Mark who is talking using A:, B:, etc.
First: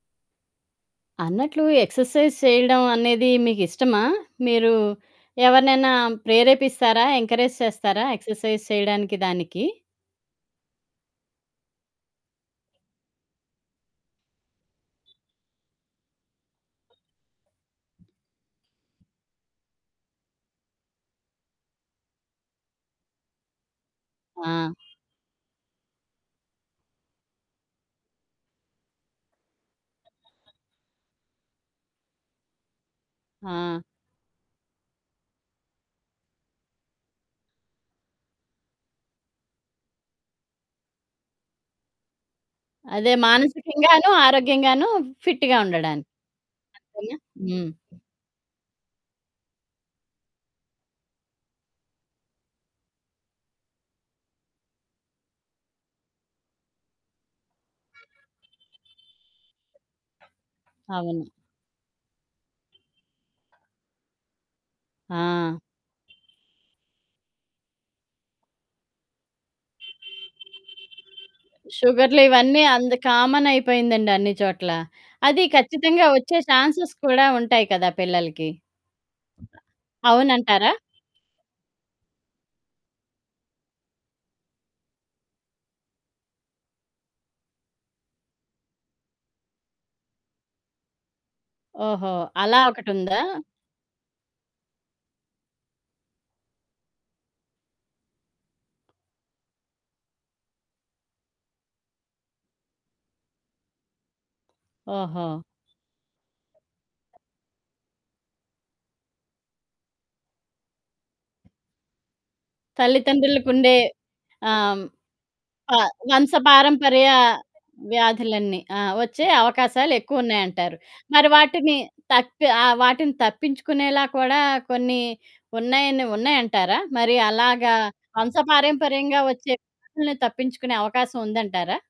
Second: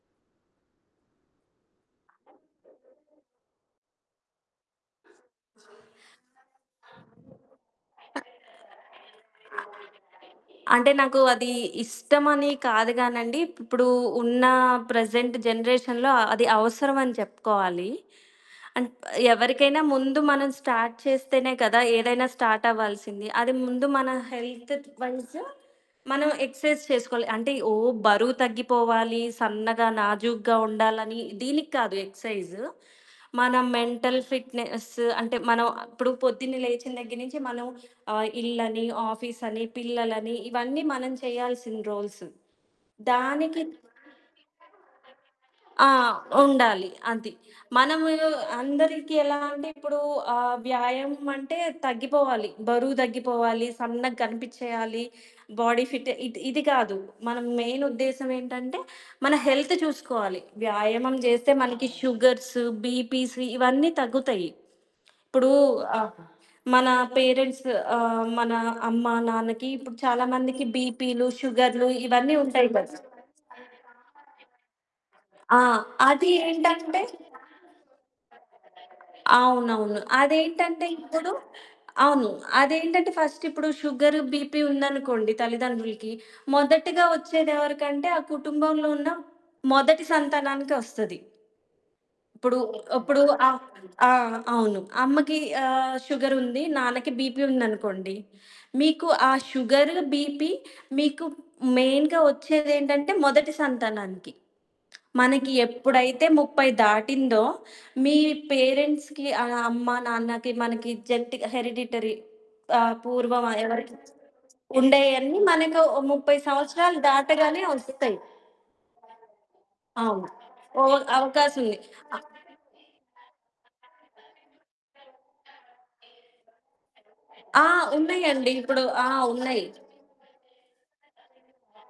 A: అన్నట్లు ఎక్సర్‌సైజ్ చెయడం అనేది మీకిష్టమా? మీరూ ఎవరినైనా ప్రేరేపిస్తారా, ఎంకరేజ్ చేస్తారా, ఎక్సర్‌సైజ్ చెయడానికి దానికి?
B: అంటే, నాకు అదీ ఇష్టమని కాదు గానండీ, ఇప్పుడూ ఉన్నా ప్రెజెంట్ జనరేషన్‌లో అ అది అవసరవని చెప్పుకోవాలీ. అన్ ఎవరికైనా ముందు మనం స్టార్ట్ చేస్తేనే కదా! ఏదైనా స్టార్టవ్వాల్సింది. అది ముందు మన
A: ఆ!
B: హెల్త్ ట్ వైజ్ మనం ఎక్సర్సైజ్ చేసుకోవాలి. అంటే, ఓ బరువు తగ్గిపోవాలి, సన్నగా, నాజూగ్గా ఉండాలనీ, దీనికి కాదు ఎక్సైజ్. మన
A: ఆ!
B: మెంటల్ ఫిట్‌నెస్ అంటే, మనం ఆహ్, ఇప్పుడు పొద్దున్నే లేచిన దగ్గర నుంచి మనం ఆహ్, ఇల్లని, ఆఫీసని పిల్లలని, ఇవన్నీ మనం చెయ్యాల్సిన రోల్స్.
A: అదే.
B: దానికి
A: మానసికంగాను, ఆరోగ్యంగాను ఫిట్టుగా
B: ఆ!
A: ఉండడానికి.
B: ఉండాలి.
A: అంతేనా?
B: అది.
A: హ్మ్.
B: మనము అందరికి ఎలా అంటే, ఇప్పుడూ ఆహ్, వ్యాయామమంటే తగ్గిపోవాలి. బరువు దగ్గిపోవాలి, సన్నగ గనిపిచ్చెయ్యాలి, బాడీ ఫిట్ ఇది ఇది గాదు. మన మెయినుద్దేశమేంటంటే, మన హెల్త్ చూసుకోవాలి. వ్యాయామం
A: అవును.
B: జేస్తే మనకు షుగర్స్, బీపీస్ ఇవన్నీ తగ్గుతయి. ఇప్పుడూ
A: ఆ!
B: ఆహ్, మనా పేరెంట్స్ ఆహ్, మన అమ్మ, నాన్నకి ఇప్పుడు చాలా మందికి బీపీలు, షుగర్లు ఇవన్నీ
A: షుగర్లివన్నీ
B: ఉంటాయి
A: అంద్
B: కదా!
A: కామనయిపోయిందండి అన్ని చోట్ల. అది
B: ఆ!
A: ఖచ్చితంగా
B: అది
A: ఒచ్చే ఛాన్సెస్
B: ఏంటంటే
A: కూడా ఉంటాయి కదా పిల్లలకి?
B: అవునవును.
A: అవునంటారా?
B: అదేంటంటే ఇప్పుడు అవును. అదేంటంటే, ఫస్టిప్పుడు షుగర్, బీపీ ఉందనుకోండి తల్లిదండ్రులుకి, మొదటగా ఒచ్చేదెవరకంటే, ఆ కుటుంబంలో ఉన్న మొదటి సంతానానికే ఒస్తది.
A: ఓహో! అలా
B: ఇప్పుడు,
A: ఒకటుందా?
B: అప్పుడు ఆ! ఆ! అవును. అమ్మకీ ఆహ్, షుగరుంది, నాన్నకి బీపీ ఉందనుకోండి, మీకు ఆ షుగర్, బీపీ మీకు మెయిన్‌గా ఒచ్చేదేంటంటే మొదటి సంతానానికి.
A: ఓహో!
B: మనకి ఎప్పుడైతే 30 దాటిందో, మీ పేరెంట్స్‌కి ఆహ్, అమ్మ, నాన్నకి మనకి జెంటిక హెరిడిటరీ ఆహ్, పూర్వం ఆహ్,
A: తల్లితండ్రులకుండే
B: ఎవరికి
A: ఆహ్, హ్మ్.
B: ఉండేయన్నీ
A: ఆ!
B: మనకొ ఓ 30 సంవత్సరాలు
A: వంశపారంపర్య
B: దాటగానే ఒస్తాయి.
A: వ్యాధులన్నీ, ఆ! ఒచ్చే
B: అవును.
A: అవకాశాలెక్కువున్నాయంటారు.
B: ఒ
A: మరి వాటిని
B: అవకాశముంది. ఆహ్
A: తప్పె ఆహ్, వాటిని తప్పించుకునేలా కూడా కొన్ని ఉన్నాయని ఉన్నాయంటారా? మరి
B: ఆ!
A: అలాగా
B: ఉన్నయ్యండీ ఇప్పుడు. ఆ!
A: వంశపారంపర్యంగా ఒచ్చే
B: ఉన్నాయి.
A: వ్యాధులని తప్పించుకునే అవకాశవుందంటారా?